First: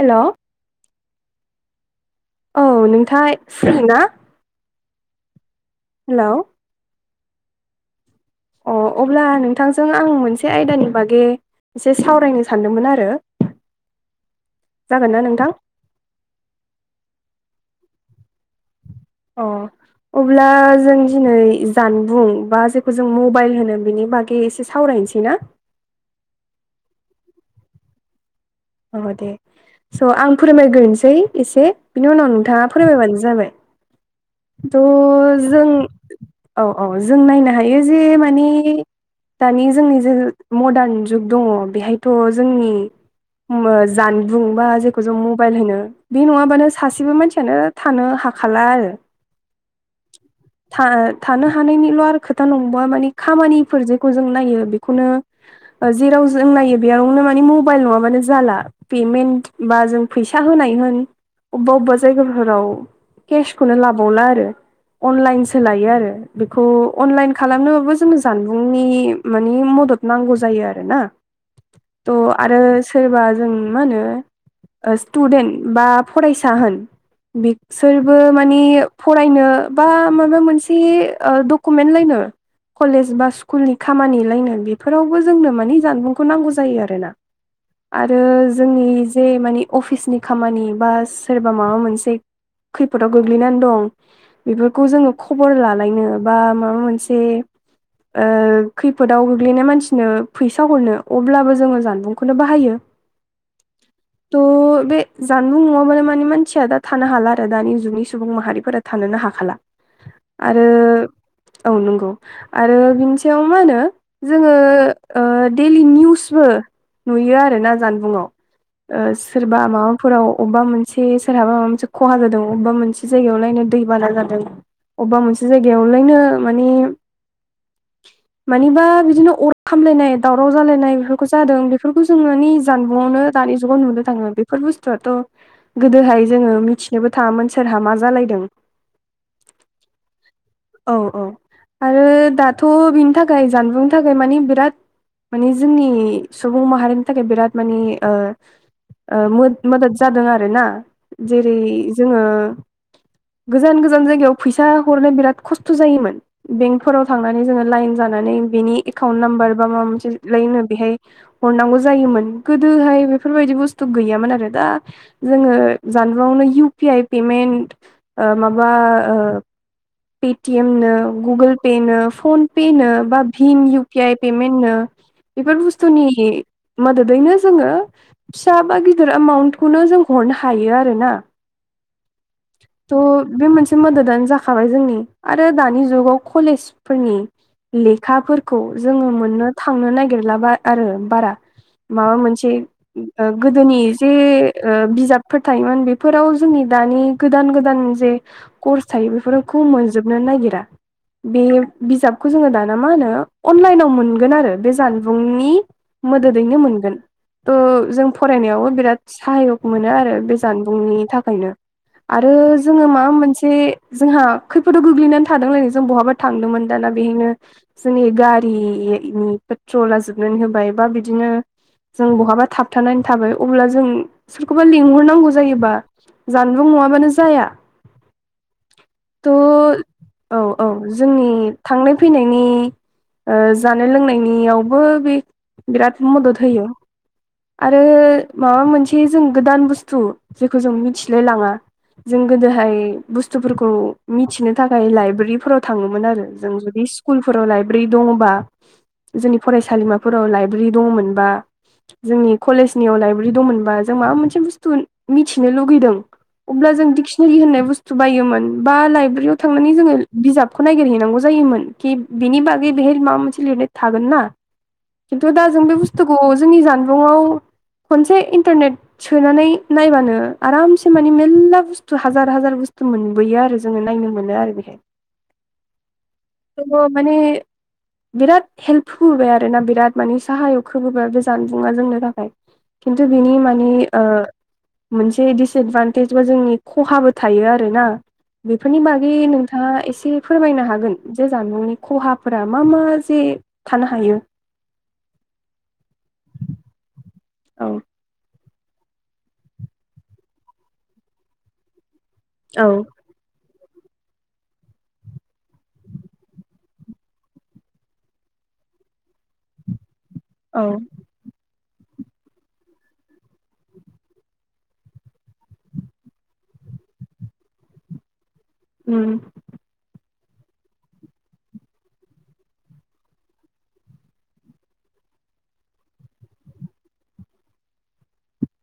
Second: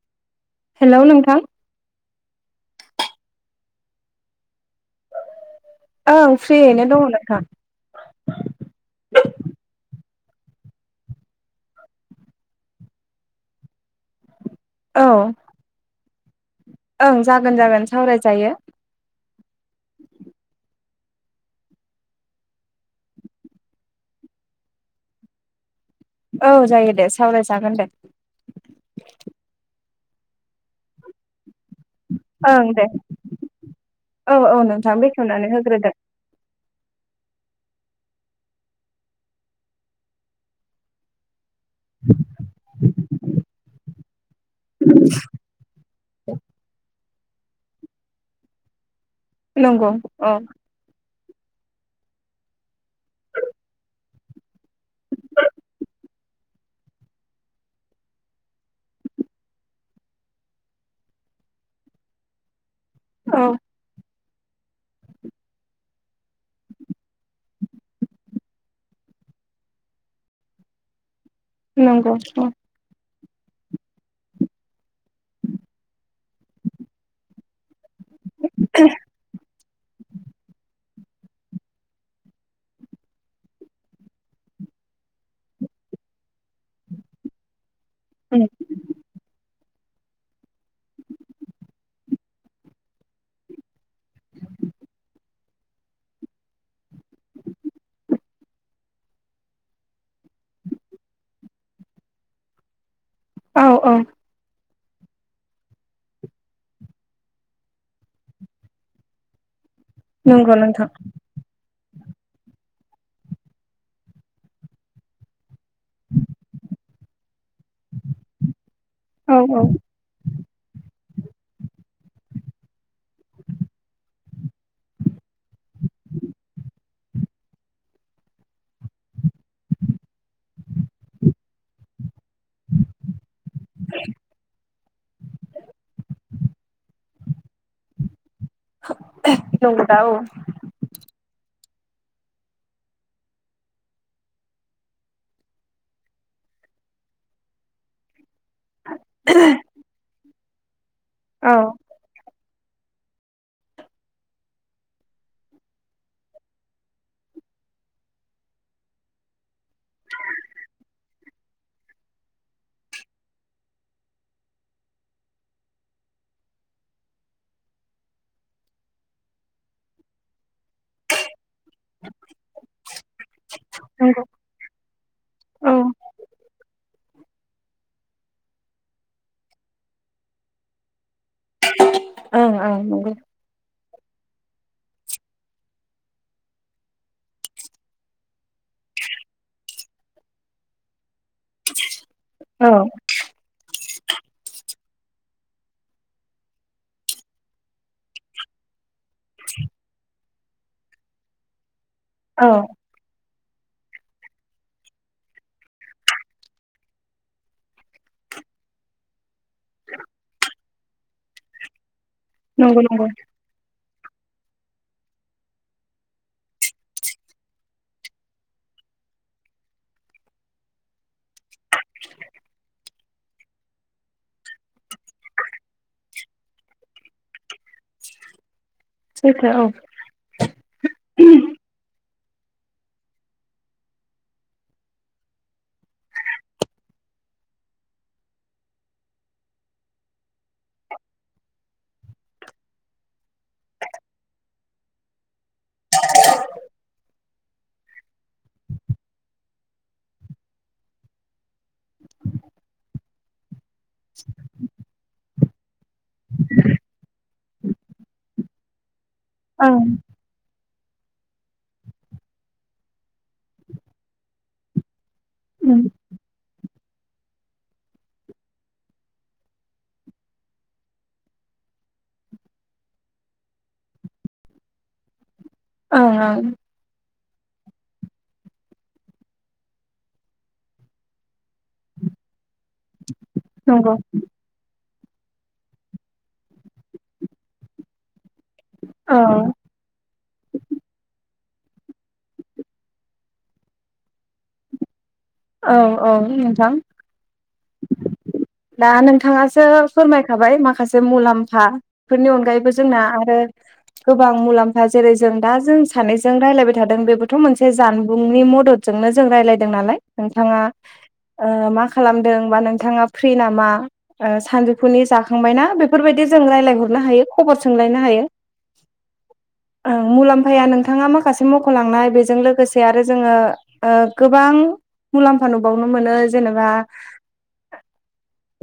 हेल' hello नोंथां? औ नोंथांया फिरि ना? हेलौ ओं फ्रियैनो दंङ नोंथां। अ अब्ला नोंथांजों आं मोनसे आयदानि बागै एसे सावरायनो सानदोंमोन आरो औ जागोन ना नोंथां? ओं जागोन जागोन सावराय जायो। अ अब्ला जों दिनै जानबुं बा जेखौ जों मबाइल होनो बिनि बागै एसे सावरायनोसै ना? औ जायो दे सावरायजागोन दे। औ दे स' आं फोरमायग्रोनोसै एसे बिनि उनाव नोंथांङा ओं दे फोरमायबानो जाबाय। औ औ नोंथां थ' बेखेवनानै जों होग्रोदो औ औ जों नायनो हायो जे मानि दानि जोंनि जे मदार्न जुग दंङ। बेहायथ' जोंनि जानबुं बा जेखौ ज' मबाइल होनो बे नंङाबानो सासेबो मानसियानो थानो हाखाला आरो। नोंगौ अ? थ थानो हानायनिल' आरो खोथा नंबा मानि खामानिफोर जेखौ जों नायो बे खौनो जेराव जों नायो बेयावनो मानि मबाइल नंङाबानो जाला। पेमेन्ट बा जों फैसा होनाय होन अबेबा अबेबा जायगाफोराव। औ केसखौनो लाबावला आरो अनलाइनसो लायो आरो। बेखौ अनलाइन खालामनोबाबो जोंनो जानबुंनि मानि मदद नांगौ जायो आरो ना। नंगौ त' आरो सोरबा जों मा होनो स्टुदेन्ट बा फरायसा होन बे-' सोरबो माने फरायनो बा माबा मोनसे आ डकुमेन्ट लायनो कलेज बा स्कुलनि खामानि लायनाय बेफोरावबो जोंनो माने जानबुंखौ नांगौ जायो आरो ना। आरो औ जोंनि जे माने अफिसनि खामानि बा सोरबा माबा मोनसे खैफोदाव गोग्लैनानै दं। बेफोरखौ जोंङो खबर लालायनो बा माबा मोनसे आ खैफोदाव गोग्लैनाय मानसिनो फैसा हरनो अब्लाबो जोंङो जानबुंखौनो बाहायो। औव औव। थ' बे जानबुं नंङाबानो माने मानसिया दा थानो हाला आरो दानि जुनि सुबुं माहारिफोरा थानोनो हाखाला नंगौ आरो नोंथां औ नंगौ आरो बिनि सायाव मा होनो जोंङो ओ डेलि निउसबो नुयो आरो ना जानबुंङाव औ सोरबा औ माबा फोराव अबबा मोनसे सोरहाबा माबा मोनसे खहा जादों अबबा मोनसे जायगायावलायनो। दैबाना जादों अबबा मोनसे जायगायावलायनो माने मानिबा बिदिनो अर खामलायनाय दावराव जालायनाय बेफोरखौ जादों बेफोरखौ जों मानि जानबुंआवनो दानि जुगाव नुनो थाङो। बेफोर बुस्थुआथ' गोदोहाय जोङो मिथिनोबो थाङामोन सोरहा मा जालायदों। नंगोदा औ। औ औ आरो दाथ' बिनि थाखाय जानबुंनि थाखाय माने बिराद माने जोंनि सुबुं माहारिनि थाखाय बिराद माने ओ ओ मोद मदद जादों आरो ना। औ जेरै- जोङो गोजान-गोजान जायगायाव फैसा हरनो बिराद खस्थ' जायोमोन। बेंकफोराव थांनानै जोङो लाइन जानानै बेनि एकाउन्ट नाम्बार बा माबा मोनसेलाय होनो बेहाय हरनांगौ जायोमोन गोदोहाय बेफोरबायदि बुस्थु गैयामोन आरो ना। जोङो जानबुंआवनो इउ पि आइ पेमेन्ट ओ माबा ओ पेटिएमनो गुगोल पे नो फने पे नो, बा भिम इउ पि आइ नंगौ पेमेन्ट नो बेफोर औ बुस्थुनि मददैनो जोङो फिसा बा गिदिर एमाउन्टखौनो जों हरनो हायो आरोना। ओं ओं नंगौ थ' बे मोनसे मददानो जाखाबाय जोंनि आरो दानि जुगाव कलेजफोरनि लेखाफोरखौ जोङो मोननो थांनो नागिरलाबाय आरो बारा। माबा मोनसे औ उम ओ गोदोनि जे ओ बिजाबफोर थायोमोन। बेफोराव जोंनि दानि गोदान गोदान जे कर्स थायो बेफोरखौ मोनजोबनो नागिरा बे बिजाबखौ औ जोङो दाना मा होनो। अनलाइनाव मोनगोन आरो बे जानबुंनि मोदोदैनो मोनगोन। थ' जों फरायनायावबो बिराद साहायक मोनो आरो बे जानबुंनि थाखायनो आरो नंगौ जोङो नंगौ माबा मोनसे जोंहा खैफोदाव गोग्लैनानै थादोंलायनो जों बहाबा थांदोंमोन दाना बेहायनो जोंनि गारिनि पेट्रला जोबनानै होबाय बा बिदिनो जों बहाबा थाबथानानै थाबाय अब्ला जों सोरखौबा लिंहरनांगौ जायोबा जानबुं नङाबानो जाया। थ' सैथो औ। औ औ। जोंनि थांनाय फैनायनि ओ जानाय लोंनायनियावबो बे बिराद मदद होयो। आरो माबा मोनसे जों गोदान बुस्थु जेखौ जों मिथिलाय लाङा जों गोदोहाय बुस्थुफोरखौ मिथिनो थाखाय लाइब्रेरिफोराव थाङोमोन आरो जों जुदि स्कुलफोराव लाइब्रेरि दङबा जोंनि फरायसालिमाफोराव लाइब्रेरि दङमोनबा जोंनि कलेजनियाव लाइब्रेरि दंमोनबा जों माबा मोनसे बुस्थु मिथिनो लुुगैदों अब्ला जों डिक्सिनारि होननाय बुस्थु बायोमोन। बा लाइब्रेरियाव थांनानै ओं जोङो बिजाबखौ नायगिरहैनांगौ जायोमोन खि बेनि बागै बेहाय माबा मोनसे लिरनाय थागोन ना। खिन्थु दा जों बे बुस्थुखौ जोंनि जानबुंआव खनसे इन्टारनेट सोनानै नायबानो आरामसे माने मेलला हाजार हाजार बुस्थु मोनबोयो आरो जोङो नायनो मोनो आरो बेहाय। औ औ। माने बिराद हेल्पुल आरो आरोना बिराद माने साहायक होबोबाय बे जानबुङा जोंनो थाखाय। खिन्थु बिनि माने नंगौ मोनसे दिडिसएदभान्टेज बा जोंनि खहाबो थायो आरोना। बेफोरनि बागै औ नोंथाङा एसे फोरमायनो हागोन जे जानबुंनि खहाफोरा मा मा जे थानो हायो। औ औ नोंथां। औ दा नोंथाङासो फोरमायखाबाय माखासे मुलाम्फा फोरनि औ अनगायैबो जोंना आरो [inaudible] गोबां मुलाम्फा जेरै जों दा जों सानैजों रायज्लायबाय थादों बेबोथ' मोनसे जानबुंनि मदद जोंनो जों रदों नालाय, औ नोंथाङा मा खालाम दोंबा नोंथाङा फ्रि नामा? सानजौफुनि जाखांबायना? बेफोरबायदि जों रायजलायहरनो हायो खबर सोंलायनो हायो। [unintelligible] ओं मुलाम्फाया नोंथाङा माखासे मख'लांनाय बेजों लोगोसे आरो जोङो गोबां मुलाम्फा नुबावनो मोनो जेनेबा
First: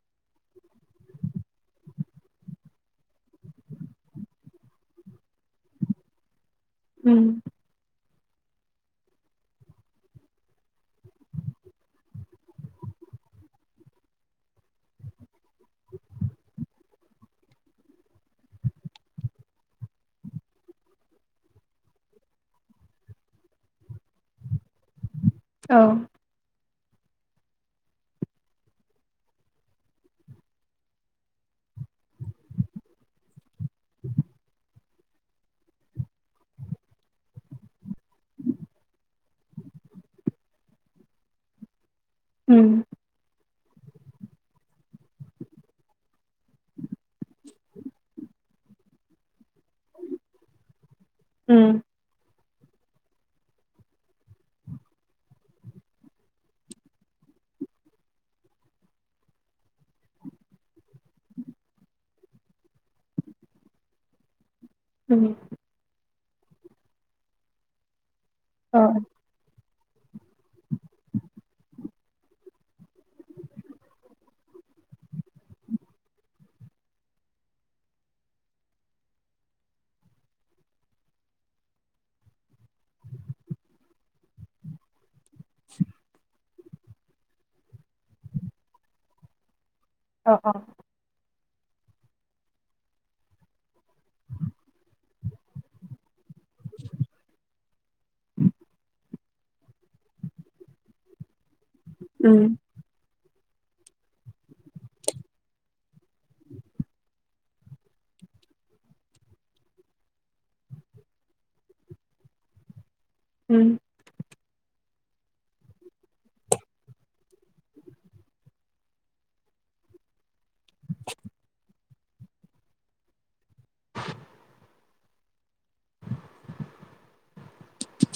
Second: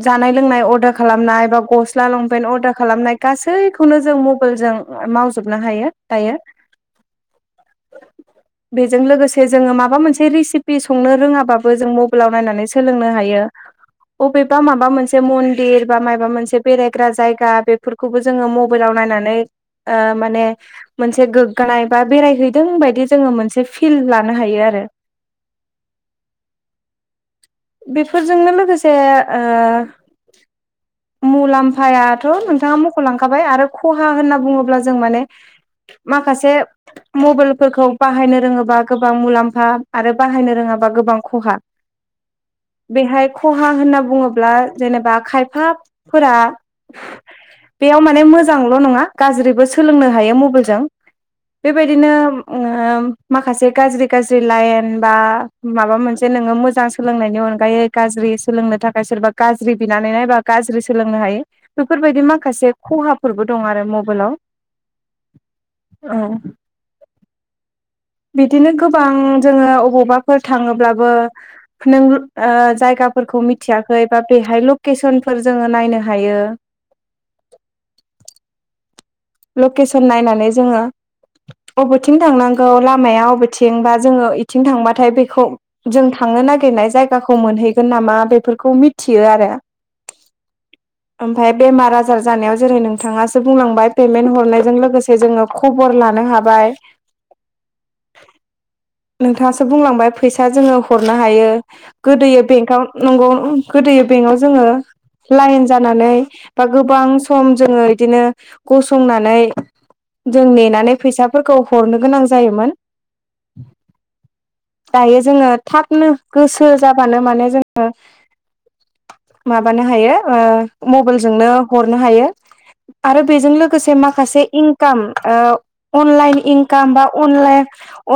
जानाय लोंनाय अर्दार खालामनाय बा गस्ला लंपेन् अर्दार खालामनाय गासैखौनो जों मबाइलजों मावजोबनो हायो दायो। [unintelligible] बेजों लोगोसे जोङो माबा मोनसे रेसिपि संनो रोङाबाबो जों मबाइलाव नायनानै सोलोंनो हायो। [inaudible] अबेबा माबा मोनसे मन्दिर बा मायबा मोनसे बेरायग्रा जायगा, बेफोरखौबो जोङो मबाइलाव नायनानै ओ माने मोनसे गोग्गानाय बा बेरायहैदों बायदि जोङो मोनसे फिल लानो हायो आरो। औ। बेफोरजोंनो लोगोसे ओ मुलाम्फायाथ' नोंथाङा मख'लांखाबाय आरो खहा होनना बुङोब्ला जों माने माखासे मबाइलफोरखौ बाहायनो रोङोबा गोबां मुलाम्फा, आरो बाहायनो रोङाबा गोबां खहा। [unintelligible] बेहाय खहा होनना बुङोब्ला जेनेबा खायफाफोरा बेयाव माने मोजांल' नङा गाज्रिबो सोलोंनो हायो मबाइलजों, उम बेबायदिनो माखासे गाज्रि गाज्रि लाइन बा माबा मोनसे नोङो मोजां सोलोंनायनि अनगायै गाज्रि सोलोंनो थाखाय सोरबा गाज्रि बिनानैनो ए बा गाज्रि सोलोंनो हायो। बेफोरबायदि माखासे खहाफोरबो दं आरो मबाइलाव। [unintelligible] औ। बिदिनो अ गोबां जोङो अबावबाफोर थाङोब्लाबो नों जायगाफोरखौ मिथियाखै बा बेहाय लकेसनफोर जोङो नायनो हायो। लकेसन नायनानै जोङो बबेथिं थांनांगौ लामाया अबेथिं बा जोङो बेथिं थांबाथाय बेखौ जों थांनो नागिरनाय जायगाखौ मोनहैगोन नामा? बेफोरखौ मिथियो आरो। औ औ। ओमफ्राय बेमार आजार जानायाव जेरै नोंथाङासो बुंलांबाय पेमेन्ट हरनायजों लोगोसे जोङो खबर लानो हाबाय नोंथाङासो बुंलांबाय फैसा जोङो हरनो हायो गोदो उम बेंकआव नंगौ गोदोयो बेंकआव जोङो लाइन जानानै बा गोबां सम जोङो इदिनो गसंनानै जों नेनानै फैसाफोरखौ हरनो गोनां जायोमोन। उम दायो जोङो थाबनो गोसो जाबानो माने जोङो माबानो हायो ओ मबाइल जोंनो हरनो हायो। आरो बेजों लोगोसे माखासे इनकाम ओ अनलाइन इनकाम बा अनलाइन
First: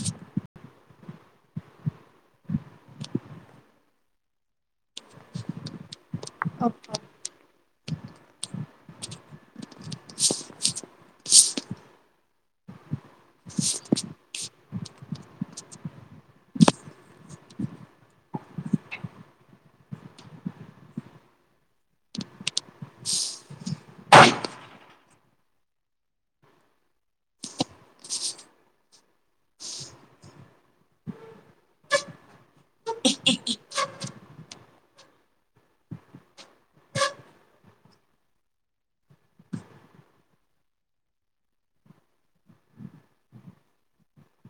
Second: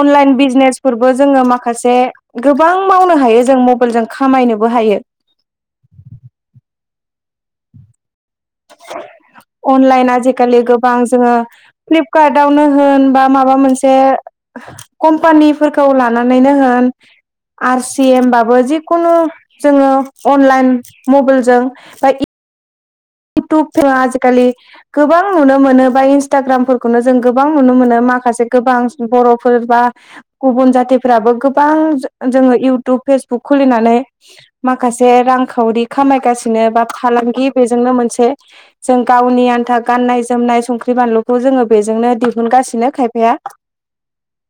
अनलाइन बिजनेस फोरबो जोङो माखासे गोबां मावनो हायो जों मबाइल जों खामायनोबो हायो। [unintelligible] अनलाइन आजिखालि गोबां जोङो फ्लिपकार्टआवनो होन बा माबा मोनसे कम्पानिफोरखौ लानानैनो होन आर सि एम बाबो जिखुनु जोङो अनलाइन मबाइलजों बा ईउटुबफोरा आजिखालि गोबां नुनो मोनो बा इन्सटाग्रामफोरखौनो जों गोबां नुनो मोनो माखासे गोबां बर'फोर बा गुबुन जाथिफ्राबो गोबां जो-जोङो इउटुब फेसबुक खुलिनानै माखासे रांखावरि खामायगासिनो बा फालांगि बेजोंनो मोनसे जों गावनि आन्था गाननाय जोमनाय संख्रि बानलुखौ जोङो बेजोंनो दिहुनगासिनो खायफाया। [inaudible]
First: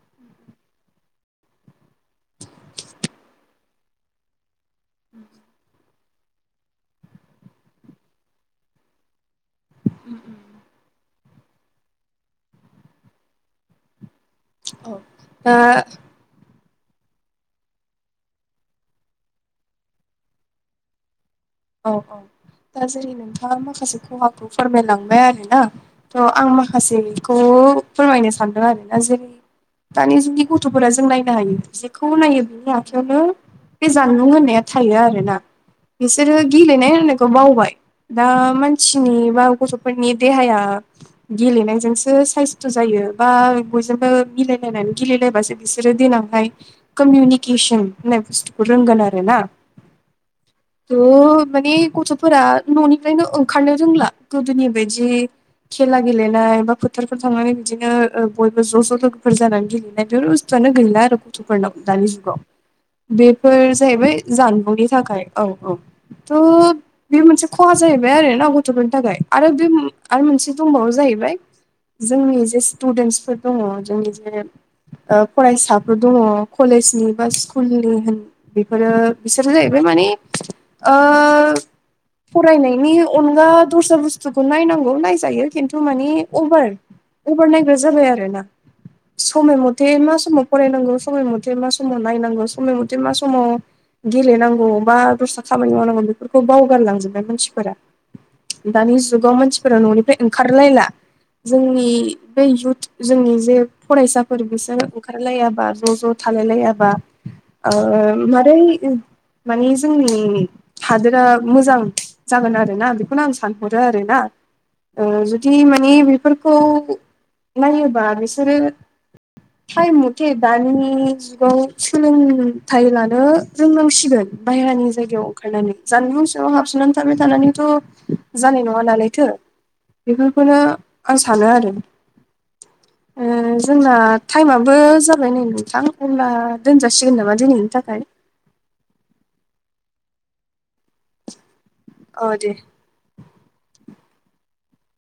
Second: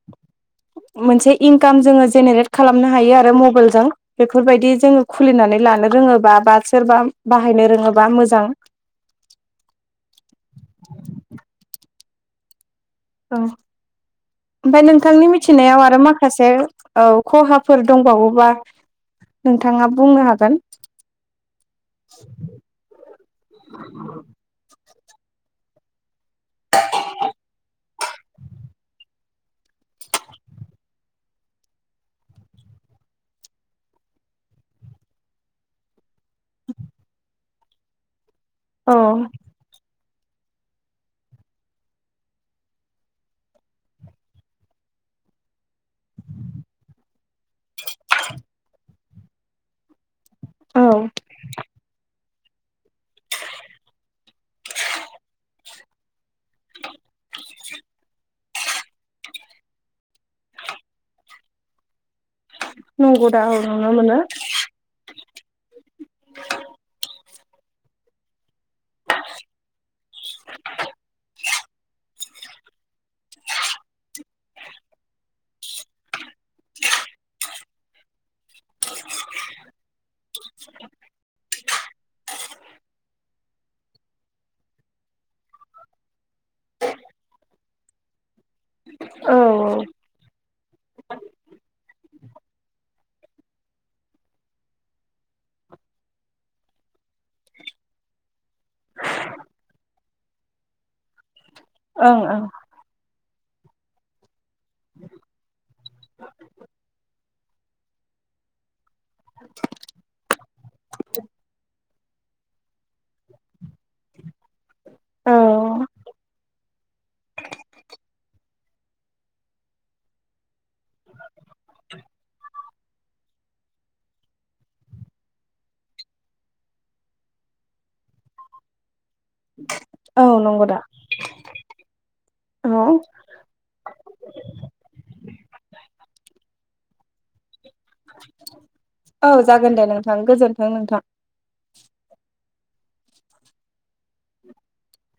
मोनसे इनकाम जोङो जेनेरेट खालामनो हायो आरो मबाइलजों बेफोरबायदि जोङो खुलिनानै लानो रोङोबा बा सोरबा बाहायनो रोङोबा मोजां। औ ओमफ्राय औ नोंथांनि दा मिथिनायाव आरो मा माखासे औ खहाफोर दंबावोबा नोंथाङा बुंनो हागोन औ औ दा जेरै नोंथाङा माखासे खहाखौ फोरमायलांबाय आरो ना। औ आं माखासेखौ फोरमायनो सानदों आरोना जेरै दानि जुगनि गथ'फोरा जों नायनो हायो जेखौ नायो बिनि आखायावनो बे जानबुं होननाया थायो आरोना। बिसोरो गेलेनाय होननायखौ बावबाय दा औ मानसिनि बा गथ'फोरनि देहाया गेलेनायजोंसो साइस्थ' जायो बा बयजोंबो मिलायलायनानै गेलेलायबासो बिसोरो देनांहाय कामिउनिकेसोन होननाय बुस्थुखौ रोंगोन आरो ना। फोरा न'निफ्रायनो ओंखारनो रोंला गोदोनि बायदि खेला गेलेनाय बा फोथारफोर थांनानै बिदिनो ओ बयबो ज' ज' लोगोफोर जानानै गेलेनाय बेफोर बुस्टुयानो गैला आरो गथ'फोरनाव दानि जुगाव। नंगौ दा बेफोर औ नुनो जाहैबाय मोनो जानबुंनि थाखाय औ औ थ' बे मोनसे खहा जाहैबाय आरो ना गथ'फोरनि थाखाय आरो बे आरो मोनसे दंबावो जाहैबाय जोंनि जे स्टुडेन्टसफोर दङ जोंनि जे ओ फरायसाफोर दङ कलेजनि बा स्कुलनि होन बेफोरो बिसोरो जाहैबाय माने ओ फरायनायनि अनगा दस्रा बुस्थुखौ नायनांगौ नायजायो खिन्थु माने अभार अभार नायग्रा जाबाय आरोना औ समाय मथे मा समाव फरायनांगौ समाय मथे मा समाव नायनांगौ समय मथे मा समाव गेलेनांगौ बा दस्रा खामानि मावनांगौ बेफोरखौ बावगारलांजोबबाय मानसिफोरा। दानि जुगाव मानसिफोरा न'निफ्राय ओंखारलायला। जोंनि ओं बे ओं इयुथ जोंनि जे फरायसा- फोर बिसोर ओंखारलायाबा ज' ज' थालाय लायाबा ओ मारै मानि जोंनि हादोरा मोजां जागोन आरोना बेखौनो आं सानहरो आरोना ओ औ जुदि माने बेफोरखौ नायोबा बिसोरो थायम मथे दानि जुगाव सोलोंथाइ लानो रोंनांसिगोन। बायहेरानि जायगायाव ओंखारनानै जानबुं सिङाव हाबसोनानै थाबाय थानानैथ' जानाय नङा नालायथो। औ बेफोरखौनो नंगौ दा आं सानो आरो। औ ओ जोंना टाइमाबो जाबाय नै नोंथां अब्ला दोनजासिगोन नामा दिनैनि थाखाय? औ जागोन दे नोंथां गोजोन्थों नोंथां। औ दे।